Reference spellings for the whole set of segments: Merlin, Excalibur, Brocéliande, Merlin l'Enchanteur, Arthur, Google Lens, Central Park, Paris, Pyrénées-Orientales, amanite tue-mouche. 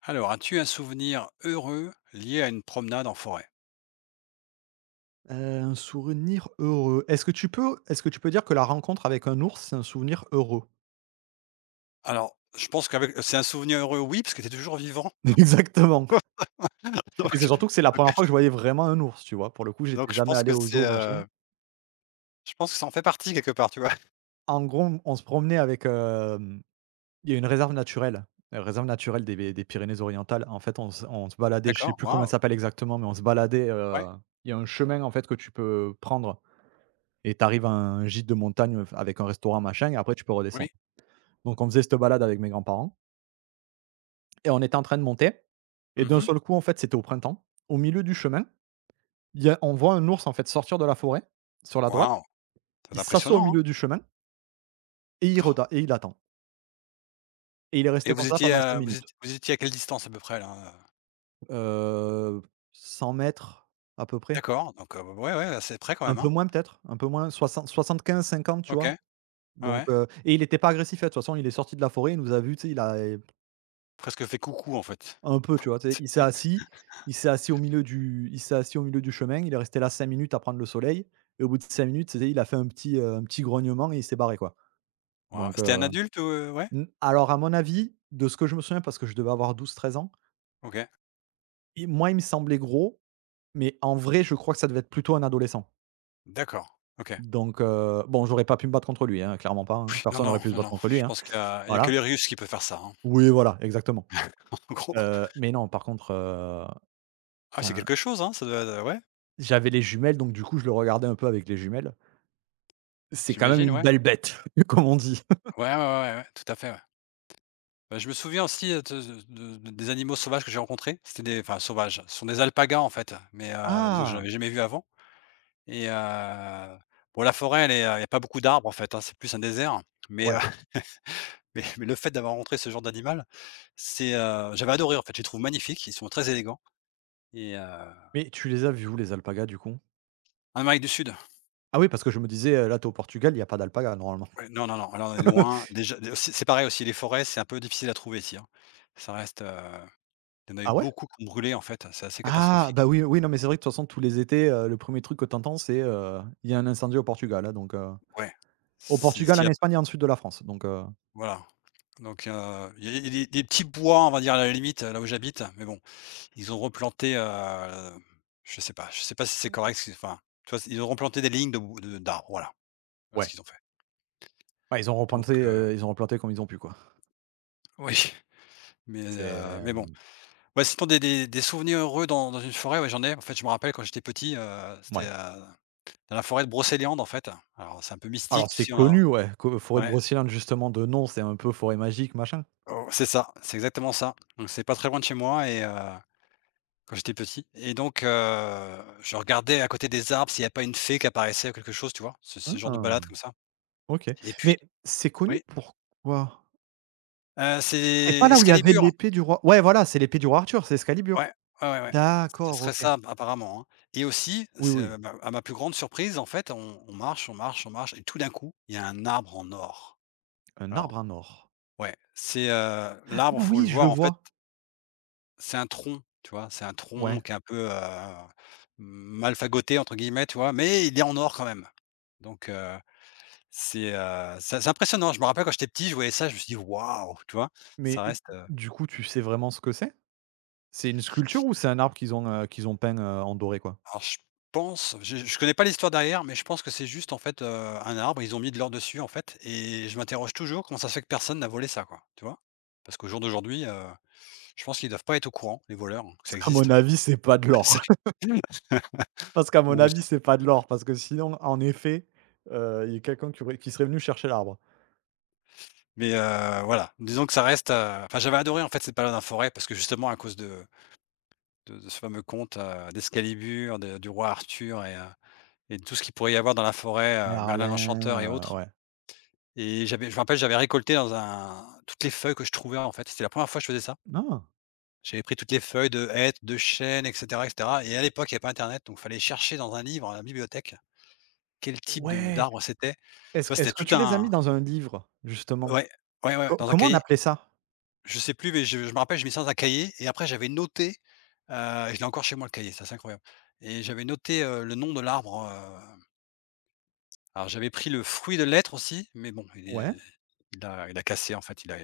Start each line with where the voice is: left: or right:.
left: Alors, as-tu un souvenir heureux lié à une promenade en forêt?
right: Heu, un souvenir heureux. Est-ce que tu peux dire que la rencontre avec un ours, c'est un souvenir heureux?
left: Alors, je pense qu'avec c'est un souvenir heureux, oui, parce que tu es toujours vivant.
right: Exactement, et c'est
left: Donc
right: surtout que c'est la première fois que je
left: donc
right: voyais vraiment un ours, tu vois? Pour le coup, j'étais
left: donc
right: jamais allé au zoo, machin.
left: je pense que ça en fait partie quelque part, tu vois?
right: En gros, on se promenait avec, il y a une réserve naturelle des Pyrénées-Orientales. En fait, on se baladait, je sais
left: D'accord,
right: plus comment elle
left: waouh!
right: s'appelle exactement, mais on se baladait,
left: Ouais,
right: il y a un chemin, en fait, que tu peux prendre et tu arrives à un gîte de montagne, avec un restaurant, machin, et après tu peux
left: oui.
right: redescendre. Donc on faisait cette balade avec mes grands-parents. Et on était en train de monter et d'un
left: Mmh.
right: seul coup, en fait, c'était au printemps. Au milieu du chemin, il y a on voit un ours, en fait, sortir de la forêt, sur la droite.
left: Waouh!
right: Il
left: C'est
right: s'assoit au
left: impressionnant, hein?
right: milieu du chemin et il
left: Oh.
right: reda et il attend. Et il est resté
left: Et vous
right: comme ça
left: étiez,
right: pendant 5
left: vous
right: minutes.
left: étiez vous étiez à quelle distance à peu près là, heu?
right: Heu, 100 m à peu près.
left: D'accord, donc ouais, ouais, assez près quand
right: Un
left: même,
right: peu
left: hein?
right: moins peut-être, un peu moins, soixante, soixante-quinze, cinquante, tu
left: OK,
right: vois?
left: ouais,
right: Donc
left: ouais.
right: et il n'était pas agressif, hein, de toute façon, il est sorti de la forêt, il nous a vus, tu sais, il a.
left: Presque fait coucou en fait.
right: Un peu, tu vois? Tu sais, il s'est assis au milieu du chemin, il est resté là 5 minutes à prendre le soleil, et au bout de 5 minutes, tu sais, il a fait un petit grognement et il s'est barré, quoi.
left: Waouh,
right: Donc,
left: c'était un adulte ou? Ouais?
right: mmh, alors à mon avis, de ce que je me souviens, parce que je devais avoir 12, 13 ans,
left: OK,
right: il moi, il me semblait gros, mais en vrai, je crois que ça devait être plutôt un adolescent.
left: d'accord, OK.
right: Donc, bon, j'aurais pas pu me battre contre lui, hein, clairement pas, hein.
left: Non,
right: Personne n'aurait
left: non,
right: pu se
left: non,
right: battre
left: non,
right: contre lui,
left: je
right: hein.
left: pense qu'il y a que
right: Voilà.
left: les Russes qui peuvent faire ça, hein,
right: Oui, voilà, exactement.
left: en gros.
right: Mais non, par contre,
left: Ah, c'est
right: enfin,
left: quelque chose, hein, ça doit d ouais,
right: j'avais les jumelles, donc du coup, je le regardais un peu avec les jumelles. C'est quand même
left: j'imagine,
right: une
left: ouais.
right: belle bête, comme on dit.
left: Ouais, ouais, ouais, ouais, tout à fait, ouais. Bah, je me souviens aussi, de des animaux sauvages que j'ai rencontrés. C'était des enfin sauvages, ce sont des alpagas, en fait, mais disons que j'en
right: Ah!
left: avais jamais vu avant et bon, la forêt, elle est, il y a pas beaucoup d'arbres, en fait, hein, c'est plus un désert, mais
right: Ouais.
left: mais le fait d'avoir rencontré ce genre d'animal, c'est, j'avais adoré, en fait, je les trouve magnifiques, ils sont très élégants et
right: Mais tu les as vus où les alpagas du coup?
left: en Amérique du Sud.
right: Ah oui, parce que je me disais, là, tu es au Portugal, il y a pas d'alpagas normalement.
left: Ouais, non, non, non, là, on est loin. Déjà, d c'est pareil aussi, les forêts, c'est un peu difficile à trouver ici, hein. Ça reste, il y en a eu
right: Ah ouais?
left: beaucoup qui ont brûlé, en fait, c'est assez
right: Ah! Bah
left: catastrophique.
right: oui, oui, non, mais c'est vrai que de toute façon tous les étés, le premier truc que t'entends, c'est, «Il y a un incendie au Portugal», hein, donc
left: Ouais.
right: au
left: Si
right: Portugal,
left: s'il y
right: en
left: a,
right: Espagne et en sud de la France, donc
left: voilà. Donc il y a des petits bois, on va dire, à la limite, là où j'habite, mais bon, ils ont replanté, je sais pas si c'est correct, si enfin, tu vois? Ils ont replanté des lignes de bou de d'arbres, voilà. Voilà ce
right: ouais.
left: qu'ils ont fait.
right: Ouais,
left: Donc
right: ils ont replanté comme ils ont pu, quoi.
left: oui,
right: C'est,
left: mais bon.
right: hem,
left: Ouais, sinon des souvenirs heureux dans une forêt, ouais, j'en ai. En fait, je me rappelle quand j'étais petit,
right: ouais.
left: dans la forêt de Brocéliande, en fait. Alors, c'est un peu
right: Alors
left: mystique, tu
right: c'est
left: sais, on
right: connu,
left: a
right: ouais, que forêt de
left: ouais,
right: Brocéliande, justement, de nom, c'est un peu forêt magique, machin.
left: oh, c'est ça, c'est exactement ça. Donc c'est pas très loin de chez moi et quand j'étais petit et donc je regardais à côté des arbres s'il y a pas une fée qui apparaissait ou quelque chose, tu vois? Ce genre de
right: Ah!
left: balade comme ça
right: OK.
left: et puis
right: Mais c'est connu
left: oui,
right: pourquoi? C'est pas
left: c'est
right: là où il y avait
left: Excalibur.
right: l'épée du roi, ouais, voilà, c'est l'épée du roi Arthur, c'est Excalibur.
left: Ouais, ouais, ouais, ouais. Ce
right: D'accord,
left: serait
right: OK.
left: ça apparemment, hein, et aussi,
right: Oui,
left: c'est,
right: oui,
left: bah, à ma plus grande surprise, en fait, on marche, on marche, on marche et tout d'un coup, il y a un arbre en or.
right: un
left: Alors
right: arbre en or.
left: ouais, c'est,
right: Ah
left: l'arbre, faut
right: oui,
left: le
right: je le
left: voir en fait.
right: vois.
left: C'est un tronc, tu vois? C'est un tronc
right: Ouais,
left: qui est un peu, mal «fagoté» entre guillemets, tu vois? Mais il est en or quand même. Donc c'est, c'est impressionnant. Je me rappelle quand j'étais petit, je voyais ça, je me suis dit: «Waouh!» tu vois?
right: mais
left: Ça
right: d
left: reste,
right: du coup, tu sais vraiment ce que c'est? C'est une sculpture ou c'est un arbre qu'ils ont peint, en doré, quoi?
left: alors je pense, je connais pas l'histoire derrière, mais je pense que c'est juste en fait, un arbre, ils ont mis de l'or dessus en fait et je m'interroge toujours comment ça se fait que personne n'a volé ça, quoi, tu vois? Parce qu'au jour d'aujourd'hui, je pense qu'ils doivent pas être au courant, les voleurs, hein, que ça
right: Parce qu'à mon
left: existe.
right: avis, c'est pas de l'or.
left: C'est
right: Parce qu'à mon
left: ou
right: avis, c'est pas de l'or, parce que sinon, en effet, il y a quelqu'un qui serait venu chercher l'arbre.
left: Mais voilà, disons que ça reste, enfin j'avais adoré en fait cette balade en forêt parce que justement à cause de ce fameux conte, d'Excalibur, de du roi Arthur et et de tout ce qu'il pourrait y avoir dans la forêt, Merlin
right: Merlin,
left: l'Enchanteur et autres
right: ouais.
left: et j'avais je me rappelle, j'avais récolté dans un toutes les feuilles que je trouvais en fait, c'était la première fois que je faisais ça.
right: Non.
left: J'avais pris toutes les feuilles de hêtre, de chêne et cetera et cetera et à l'époque, il n'y avait pas internet, donc il fallait chercher dans un livre, à la bibliothèque, quel type de
right: Ouais.
left: d'arbre c'était. Tu
right: Est-ce
left: vois?
right: est-ce
left: C'était
right: que
left: tout
right: tu les as mis
left: un
right: dans un livre, justement?
left: ouais, ouais, ouais,
right: Co
left: dans un
right: comment on
left: cahier.
right: appelait ça?
left: Je sais plus, mais je me rappelle, je mis ça dans un cahier et après j'avais noté, heu, je l'ai encore chez moi le cahier, ça, c'est incroyable et j'avais noté, le nom de l'arbre, alors j'avais pris le fruit de l'être aussi, mais bon,
right: Ouais,
left: il a cassé en fait,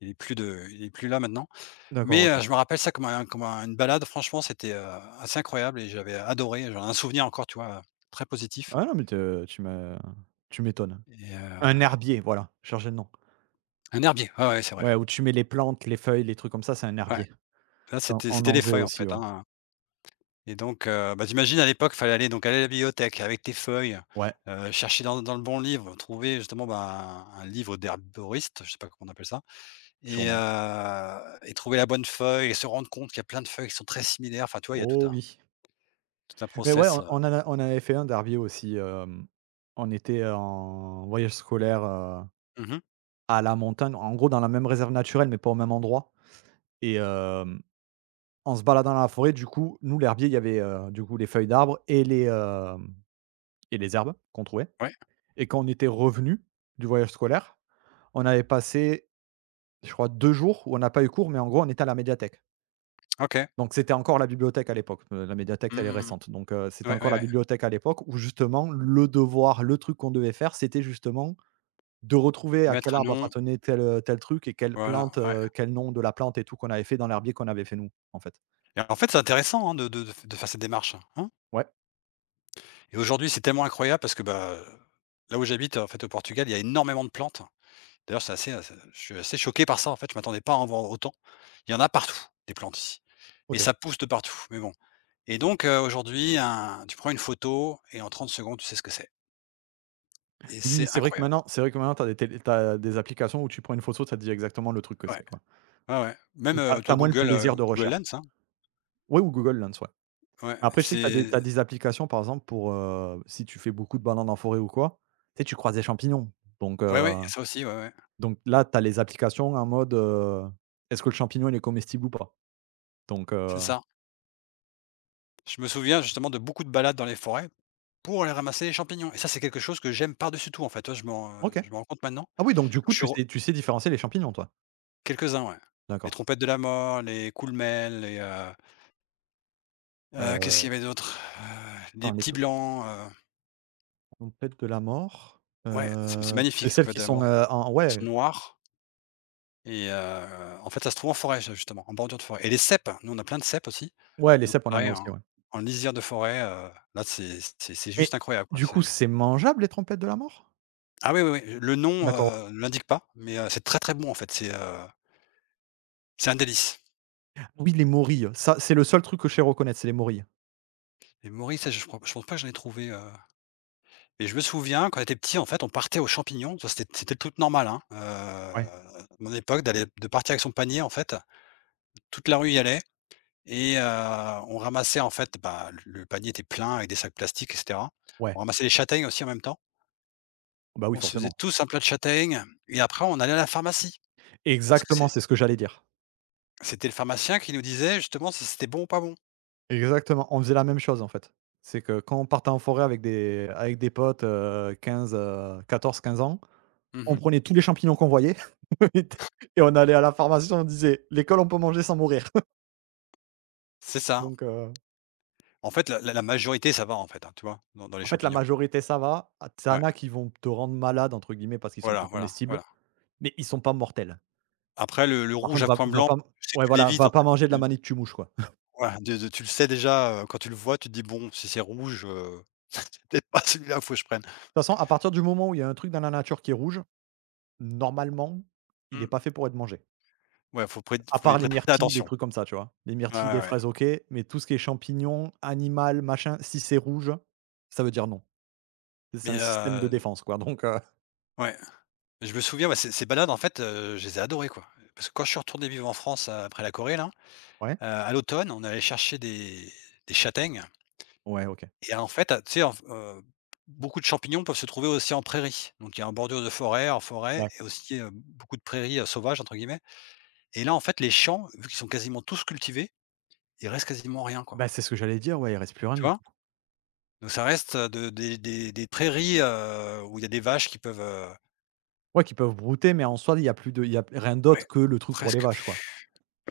left: il est plus là maintenant,
right: d'accord,
left: mais
right: OK.
left: je me rappelle ça comme un une balade, franchement, c'était, assez incroyable et j'avais adoré, j'en ai un souvenir encore, tu vois, très positif
right: Ah non, mais te tu m'étonnes.
left: et
right: Un herbier, voilà, je cherchais le nom.
left: un herbier, ouais, ouais, c'est vrai, ouais.
right: Ouais, où tu mets les plantes, les feuilles, les trucs comme ça, c'est un
left: Ouais,
right: herbier.
left: là,
right: On
left: c'était
right: on en
left: les
right: faisait
left: feuilles en
right: aussi,
left: fait,
right: ouais.
left: hein. Et donc, bah, tu à l'époque, fallait aller à la bibliothèque avec tes feuilles,
right: Ouais,
left: chercher dans le bon livre, trouver justement, ben, un livre d'herboriste, je sais pas comment on appelle ça et
right: sûrement.
left: et trouver la bonne feuille et se rendre compte qu'il y a plein de feuilles qui sont très similaires. Enfin, tu vois, il y a tout
right: Oh
left: un
right: oui.
left: tout un
right: Mais ouais,
left: process,
right: on en avait fait un d'herbier aussi, on était en voyage scolaire,
left: mmh.
right: à la montagne, en gros dans la même réserve naturelle, mais pas au même endroit, et hem, en se baladant dans la forêt, du coup, nous l'herbier, il y avait, du coup, les feuilles d'arbres et les, hem et les herbes qu'on trouvait,
left: Ouais,
right: et quand on était revenu du voyage scolaire. On avait passé, je crois, 2 jours où on n'a pas eu cours, mais en gros, on était à la médiathèque.
left: OK.
right: Donc c'était encore la bibliothèque à l'époque. La médiathèque,
left: Mmh
right: elle est
left: mmh, mmh.
right: récente. Donc c'était
left: Ouais,
right: encore
left: ouais,
right: la
left: ouais.
right: bibliothèque à l'époque où justement le devoir, le truc qu'on devait faire, c'était justement de retrouver à quel
left: Mettre un
right: arbre
left: nom,
right: appartenait tel, tel truc et quelle
left: voilà,
right: plante,
left: ouais
right: quel nom de la plante et tout qu'on avait fait dans l'herbier qu'on avait fait nous, en fait.
left: et en fait, c'est intéressant, hein, de faire cette démarche, hein
right: Ouais,
left: et aujourd'hui, c'est tellement incroyable parce que, bah, là où j'habite, en fait, au Portugal, il y a énormément de plantes. D'ailleurs, c'est je suis assez choqué par ça, en fait, je m'attendais pas à en voir autant. Il y en a partout, des plantes ici et
right: OK.
left: ça pousse de partout, mais bon et donc aujourd'hui, un tu prends une photo et en 30 secondes, tu sais ce que c'est et
right: Oui,
left: c'est
right: c'est vrai que
left: incroyable.
right: maintenant c'est vrai que maintenant t'as des tél tu des applications où tu prends une photo, ça te dit exactement le truc que
left: Ouais,
right: c'est, quoi.
left: ouais, ouais. Même,
right: Donc tu as moins le plaisir de
left: Google
right: recherche.
left: Lens, hein.
right: Oui ou Google Lens, ouais.
left: Ouais,
right: Mais après, je sais que t'as des t'as
left: c'est
right: des applications, par exemple, pour, si tu fais beaucoup de bananes en forêt ou quoi, tu sais, tu croises des champignons. Donc
left: ouais,
right: heu,
left: ouais, ça aussi, ouais, ouais,
right: donc là, t'as les applications en mode, est-ce que le champignon, il est comestible ou pas? Donc
left: c'est ça. Je me souviens justement de beaucoup de balades dans les forêts pour aller ramasser les champignons et ça, c'est quelque chose que j'aime par-dessus tout, en fait,
right: OK.
left: je me rends compte maintenant.
right: Ah oui, donc du
left: Quand
right: coup,
left: je suis re
right: tu sais différencier les champignons, toi?
left: quelques-uns, ouais. Les
right: D'accord.
left: trompettes de la mort, les Coolmel, Qu'est-ce qu'il
right: Heu,
left: y avait d'autre? Des
right: attends, les
left: petits blancs,
right: tempêtes de la mort,
left: ouais, c'est magnifique
right: c'est
left: les
right: celles
left: trompettes
right: qui
left: de la
right: sont,
left: mort.
right: en
left: Ils sont
right: ouais,
left: noirs et en fait, ça se trouve en forêt ju justement, en bordure de forêt et les cèpes, nous on a plein de cèpes aussi,
right: ouais, les
left: donc
right: cèpes, on en a
left: pareil
right: aussi,
left: en
right: ouais.
left: en lisière de forêt, là c'est
right: Mais
left: juste incroyable quoi,
right: du coup, c'est mangeable, les tempêtes de la mort?
left: ah oui, oui, oui, le nom,
right: D'accord.
left: ne l'indique pas, mais c'est très, très bon en fait, c'est un délice
right: Oui, les morilles, ça, c'est le seul truc que je sais reconnaître, c'est les morilles.
left: et Maurice, ça je crois pense pas que j'en ai trouvé, et je me souviens quand on était petit, en fait, on partait aux champignons, ça c'était le truc normal, hein,
right: Ouais,
left: à mon époque d'aller de partir avec son panier en fait. Toute la rue y allait et on ramassait en fait, bah, le panier était plein avec des sacs plastiques et cetera.
right: ouais.
left: On ramassait les châtaignes aussi en même temps.
right: Bah, oui,
left: On se faisait
right: forcément.
left: tous un plat de châtaignes et après on allait à la pharmacie parce que
right: Exactement,
left: c'est
right: c'est ce que j'allais dire.
left: c'était le pharmacien qui nous disait justement si c'était bon ou pas bon.
right: Exactement, on faisait la même chose, en fait. C'est que quand on partait en forêt avec des potes, 15, 14-15 ans, on
left: Mmh.
right: prenait tous les champignons qu'on voyait et on allait à la pharmacie, on disait: «L'école, on peut manger sans mourir».
left: C'est ça.
right: Donc
left: En fait, la majorité ça va en fait, hein, tu vois? Dans les
right: en fait, la
left: champignons.
right: majorité, ça va. Ah, tu
left: Ouais,
right: as qui vont te rendre «malade» entre guillemets parce qu'ils sont
left: voilà,
right: pas
left: voilà,
right: comestibles,
left: voilà.
right: mais ils sont pas mortels.
left: Après le
right: Par
left: rouge
right: contre,
left: à
right: va
left: point
right: va
left: blanc,
right: pas
left: tu
right: ouais,
left: tu
right: voilà,
left: l'évites
right: va
left: en
right: pas
left: fait.
right: manger de la
left: Tu
right: mangue tue-mouche, quoi. De
left: voilà, de tu le sais déjà, quand tu le vois, tu te dis: «Bon, si c'est rouge, c'est peut-être pas celui-là, faut que je prenne».
right: toute façon, à partir du moment où il y a un truc dans la nature qui est rouge, normalement, il est
left: Mmh.
right: pas fait pour être mangé.
left: Ouais,
right: À
left: faut y
right: part les
left: prêter
right: myrtilles, les
left: attention.
right: trucs comme ça, tu vois? Les
left: Ouais,
right: myrtilles, les
left: ouais, ouais.
right: fraises, OK, mais tout ce qui est champignons, animal, machin, si c'est rouge, ça veut dire non. C'est
left: Mais,
right: un système de défense, quoi, donc
left: ouais, je me souviens, ouais, ces balades en fait, je les ai adorées quoi. Parce que quand je suis retourné vivre en France, après la Corée là,
right: ouais?
left: à l'automne, on allait chercher des châtaignes
right: Ouais, OK.
left: et en fait, tu sais, en f beaucoup de champignons peuvent se trouver aussi en prairie. Donc il y a en bordure de forêt, en forêt
right: Ouais.
left: et aussi, beaucoup de prairies, «sauvages» entre guillemets et là en fait les champs, vu qu'ils sont quasiment tous cultivés, il reste quasiment rien quoi,
right: Bah, c'est ce que j'allais dire, ouais, il reste plus rien,
left: tu
right: du
left: vois?
right: coup.
left: Donc ça reste, de des prairies, où il y a des vaches qui peuvent.
right: Ouais, qu'ils peuvent brouter, mais en soi, il y a rien d'autre
left: Ouais,
right: que le truc pour les
left: presque
right: vaches, quoi.
left: plus,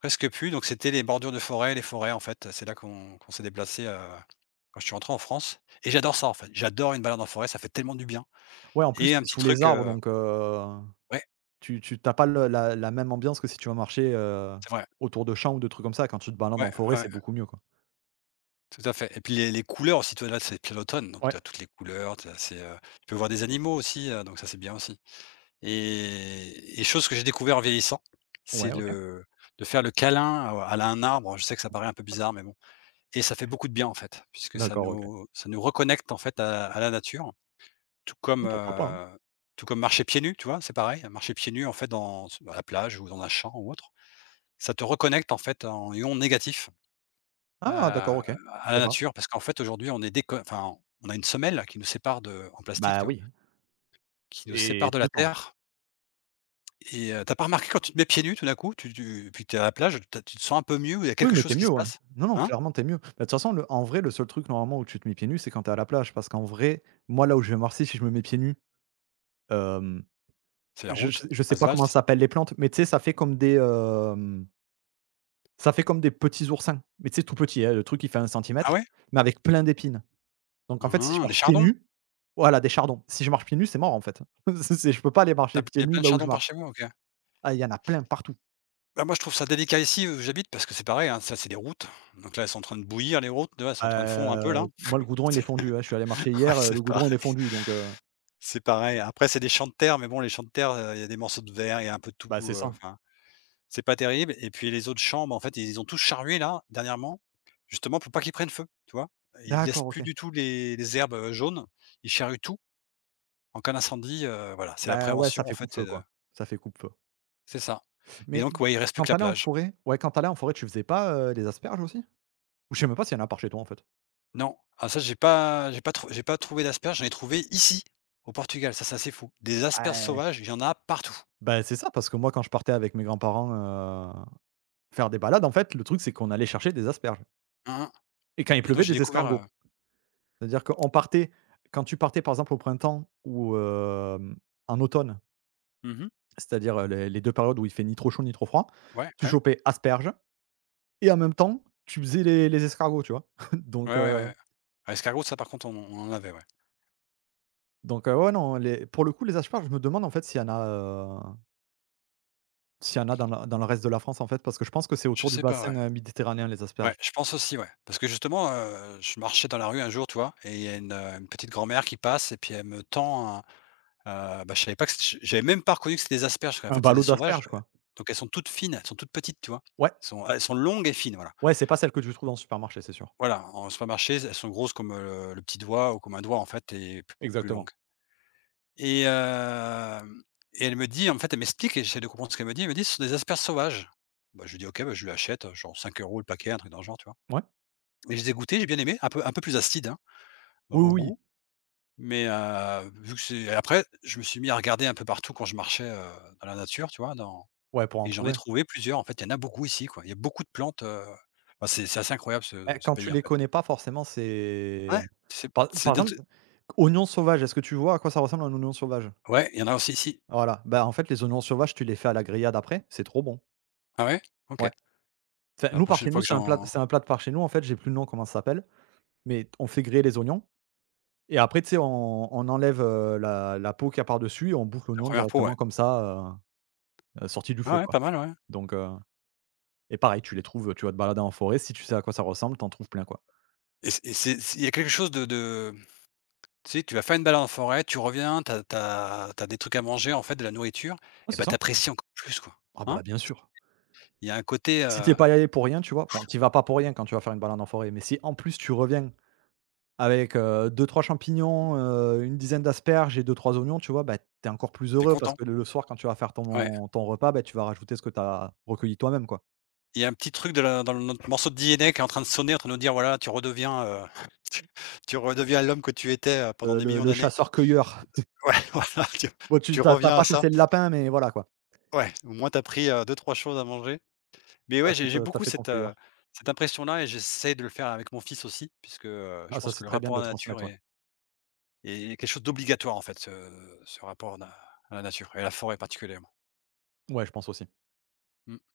left: presque plus, donc c'était les bordures de forêt, les forêts, en fait, c'est là qu'on s'est déplacé quand je suis rentré en France et j'adore ça, en fait. J'adore une balade en forêt, ça fait tellement du bien
right: Ouais, en plus,
left: et un
right: tu
left: petit
right: sous les
left: truc,
right: arbres,
left: heu
right: donc
left: ouais,
right: tu tu t'as pas le la la même ambiance que si tu vas marcher,
left: c'est vrai.
right: autour de champs ou de trucs comme ça. Quand tu te balades en
left: Ouais,
right: forêt,
left: ouais,
right: c'est beaucoup mieux, quoi.
left: tout à fait et puis les couleurs aussi, tu vois, là, c'est plein l'automne, donc
right: Ouais.
left: tu as toutes les couleurs, tu c'est, tu peux voir des animaux aussi, donc ça, c'est bien aussi et chose que j'ai découvert en vieillissant, c'est
right: Ouais, OK.
left: le de faire le câlin, à un arbre. Je sais que ça paraît un peu bizarre, mais bon. Et ça fait beaucoup de bien en fait, puisque ça
right: D'accord, OK.
left: nous ça nous reconnecte en fait à la nature, tout comme,
right: Mmh, pourquoi pas, hein?
left: tout comme marcher pieds nus, tu vois? C'est pareil, marcher pieds nus en fait dans à la plage ou dans un champ ou autre. Ça te reconnecte en fait en ion négatif,
right: Ah d'accord, OK. Je
left: à la
right: savais pas.
left: nature parce qu'en fait aujourd'hui on est déco enfin on a une semelle qui nous sépare de en plastique,
right: Bah,
left: tu vois?
right: oui
left: Qui nous
right: et
left: sépare de
right: tout
left: la
right: le temps.
left: terre et tu pas remarqué quand tu te mets pieds nus tout d'un coup, tu puis tu es à la plage, tu te sens un peu mieux il y a
right: Oui,
left: quelque
right: mais tu
left: chose
right: es
left: qui
right: mieux,
left: se
right: ouais.
left: passe?
right: Non, non,
left: Hein?
right: clairement, tu es mieux. Bah, de toute façon, le en vrai, le seul truc normalement où tu te mets pieds nus, c'est quand tu es à la plage parce qu'en vrai, moi, là où je vais marcher, si je me mets pieds nus, hem,
left: C'est la
right: je
left: route,
right: je je sais pas comment ça
left: asphalte.
right: s'appelle les plantes, mais tu sais, ça fait comme des, ça fait comme des petits oursins, mais tu sais, tout petit, hein, le truc il fait un
left: Ah
right: centimètre,
left: ouais?
right: mais avec plein d'épines. Donc en fait, si je
left: Hein, les
right: marche pieds
left: chardons!
right: nus. Voilà, des chardons. Si je marche pieds nus, c'est mort, en fait. C'est je peux pas aller marcher
left: T'as il
right: pieds
left: y a
right: nus
left: plein de
right: là où je
left: chardons par
right: marche.
left: chez moi, OK.
right: Ah, il y en a plein partout.
left: Bah, moi, je trouve ça délicat ici, où j'habite, parce que c'est pareil, hein, ça, c'est des routes. Donc là, elles sont en train de bouillir les routes, là, elles sont en train de fondre un peu,
right: Bah,
left: là.
right: moi le goudron il est
left: C'est
right: fondu, hein. Je suis allé marcher
left: ouais,
right: hier,
left: c'est
right: le goudron il est
left: pareil,
right: fondu, donc
left: c'est pareil. Après, c'est des champs de terre, mais bon, les champs de terre, il y a des morceaux de verre, il y a un peu de tout,
right: bah, c'est ça.
left: enfin, c'est pas terrible et puis les autres champs, bah, en fait, ils ont tous charrué, là, dernièrement, justement pour pas qu'ils prennent feu, tu vois? Ils laissent
right: D'accord,
left: plus
right: OK.
left: du tout les herbes, jaunes, ils charruent tout en cas d'incendie, voilà, c'est la
right: Bah, ouais, ça
left: prévention, en
right: fait
left: fait,
right: coupe-feu,
left: c'est de
right: quoi. Ça fait coupe-feu.
left: c'est ça et
right: Mais
left: donc ouais, il reste plus
right: quand
left: que
right: tu
left: la
right: allais en
left: plage.
right: forêt, ouais, quand tu allais en forêt, tu faisais pas, des asperges aussi? Ou je sais même pas s'il y en a par chez toi, en fait?
left: Non, ah ça j'ai pas trouvé d'asperges, j'en ai trouvé ici, au Portugal, ça c'est assez fou. Des asperges
right: Ouais.
left: sauvages, il y en a partout.
right: Bah, c'est ça, parce que moi quand je partais avec mes grands-parents, faire des balades, en fait, le truc c'est qu'on allait chercher des asperges
left: Hein, hein
right: et quand il
left: et donc
right: pleuvait,
left: j'ai
right: des
left: découvert,
right: escargots. C'est-à-dire qu'on partait, quand tu partais, par exemple, au printemps ou en automne.
left: mmh.
right: C'est-à-dire, les 2 périodes où il fait ni trop chaud ni trop froid,
left: Ouais,
right: tu
left: ouais.
right: chopais asperges et en même temps, tu faisais les escargots, tu vois?
left: Ouais,
right: Donc
left: ouais, ouais,
right: heu,
left: ouais. À escargot, ça par contre on en avait, ouais.
right: donc ouais, non, les pour le coup, les asperges, je me demande en fait s'il y en a, heu, s'il y en a dans le reste de la France, en fait, parce que je pense que c'est
left: Je
right: autour du
left: sais pas,
right: bassin,
left: ouais.
right: méditerranéen, les
left: Ouais,
right: asperges.
left: je pense aussi, ouais. Parce que justement, je marchais dans la rue un jour, tu vois? Et il y a une petite grand-mère qui passe et puis elle me tend un, bah, je savais pas que c j'avais même pas reconnu que c'était des asperges, parce
right: Un
left: qu'en fait c'est
right: ballot
left: des sauvages,
right: d'asperges, quoi.
left: donc elles sont toutes fines, elles sont toutes petites, tu vois?
right: Ouais,
left: Elles sont longues et fines, voilà.
right: ouais, c'est pas celle que tu trouves dans le supermarché, c'est sûr.
left: Voilà, en supermarché, elles sont grosses comme, le petit doigt ou comme un doigt, en fait et p plus
right: Exactement.
left: longues et hem et elle me dit en fait, elle m'explique et j'essaie de comprendre ce qu'elle me dit. Elle me dit: «Ce sont des asperges sauvages». Bah, je lui dis: «OK», bah, je lui achète, genre 5 € le paquet, un truc dans le genre, tu vois?
right: Ouais.
left: Et je les ai goûtées, j'ai bien aimé, un peu plus acide hein,
right: Oui,
left: au
right: oui,
left: goût, mais vu que c'est. Et après, je me suis mis à regarder un peu partout quand je marchais, dans la nature, tu vois? Dans
right: ouais, pour en
left: et j'en ai
right: trouver.
left: trouvé plusieurs, en fait, il y en a beaucoup ici, quoi. Il y a beaucoup de plantes, enfin, c'est assez incroyable ce
right: Bah,
left: ce
right: quand tu
left: pays, en
right: les
left: fait.
right: connais pas forcément,
left: Ouais,
right: c'est,
left: c'est
right: par
left: c'est
right: par
left: dans.
right: exemple, oignon sauvage, est-ce que tu vois à quoi ça ressemble un oignon sauvage?
left: Ouais, il y en a aussi ici.
right: Voilà, bah, en fait, les oignons sauvages, tu les fais à la grillade après, c'est trop bon.
left: Ah ouais?
right: Ouais.
left: OK.
right: Enfin,
left: La
right: nous, par
left: prochaine
right: chez nous,
left: fois que j'en
right: c'est un plat de par chez nous, en fait, j'ai plus le nom, comment ça s'appelle, mais on fait griller les oignons et après, tu sais, on enlève, la peau qu'il y a par-dessus et on bouffe
left: la
right: l'oignon
left: 1re peau, ouais.
right: directement comme ça, sorti du
left: Ah
right: feu,
left: ouais,
right: quoi.
left: pas mal, ouais.
right: Donc et pareil, tu les trouves, tu vas te balader en forêt, si tu sais à quoi ça ressemble, t'en trouves plein, quoi.
left: Et c'est il y a quelque chose de tu sais, tu vas faire une balade en forêt, tu reviens, t'as des trucs à manger, en fait, de la nourriture
right: Ouais,
left: et
right: c'est
left: ben
right: ça.
left: t'apprécies encore plus, quoi,
right: Ah
left: hein?
right: bah, bien sûr.
left: Il y a un côté,
right: Si t'es pas allé pour rien, tu vois? Bon, tu vas pas pour rien quand tu vas faire une balade en forêt, mais si en plus tu reviens avec, 2-3 champignons, une dizaine d'asperges et deux trois oignons, tu vois? Bah, tu es encore plus
left: tu
right: heureux parce
left: content.
right: que le soir, quand tu vas faire
left: Ouais.
right: ton repas, bah, tu vas rajouter ce que tu as recueilli toi-même, quoi.
left: Il y a un petit truc de la dans notre morceau de DNA qui est en train de sonner, en train de nous dire: «Voilà, tu redeviens, tu tu redeviens l'homme que tu étais, pendant des
right: Le
left: millions
right: le
left: d'années».
right: chasseur-cueilleur.
left: Ouais, voilà, tu
right: Bon, tu
left: tu
right: t'as
left: reviens
right: pas
left: à ça.
right: chassé le lapin, mais voilà, quoi.
left: Ouais, au moins t'as pris, 2-3 choses à manger. Mais
right: Tu
left: ouais,
right: as fait,
left: j'ai
right: t'as
left: beaucoup
right: fait ton
left: cette,
right: cueilleur.
left: cette impression-là et j'essaie de le faire avec mon fils aussi puisque,
right: Ah,
left: je
right: ça,
left: pense
right: c'est
left: que le
right: très bien de
left: rapport à
right: le
left: la nature
right: transmettre, ouais.
left: est est quelque chose d'obligatoire en fait, ce ce rapport na à la nature et à la forêt particulièrement.
right: Ouais, je pense aussi.
left: Mmh.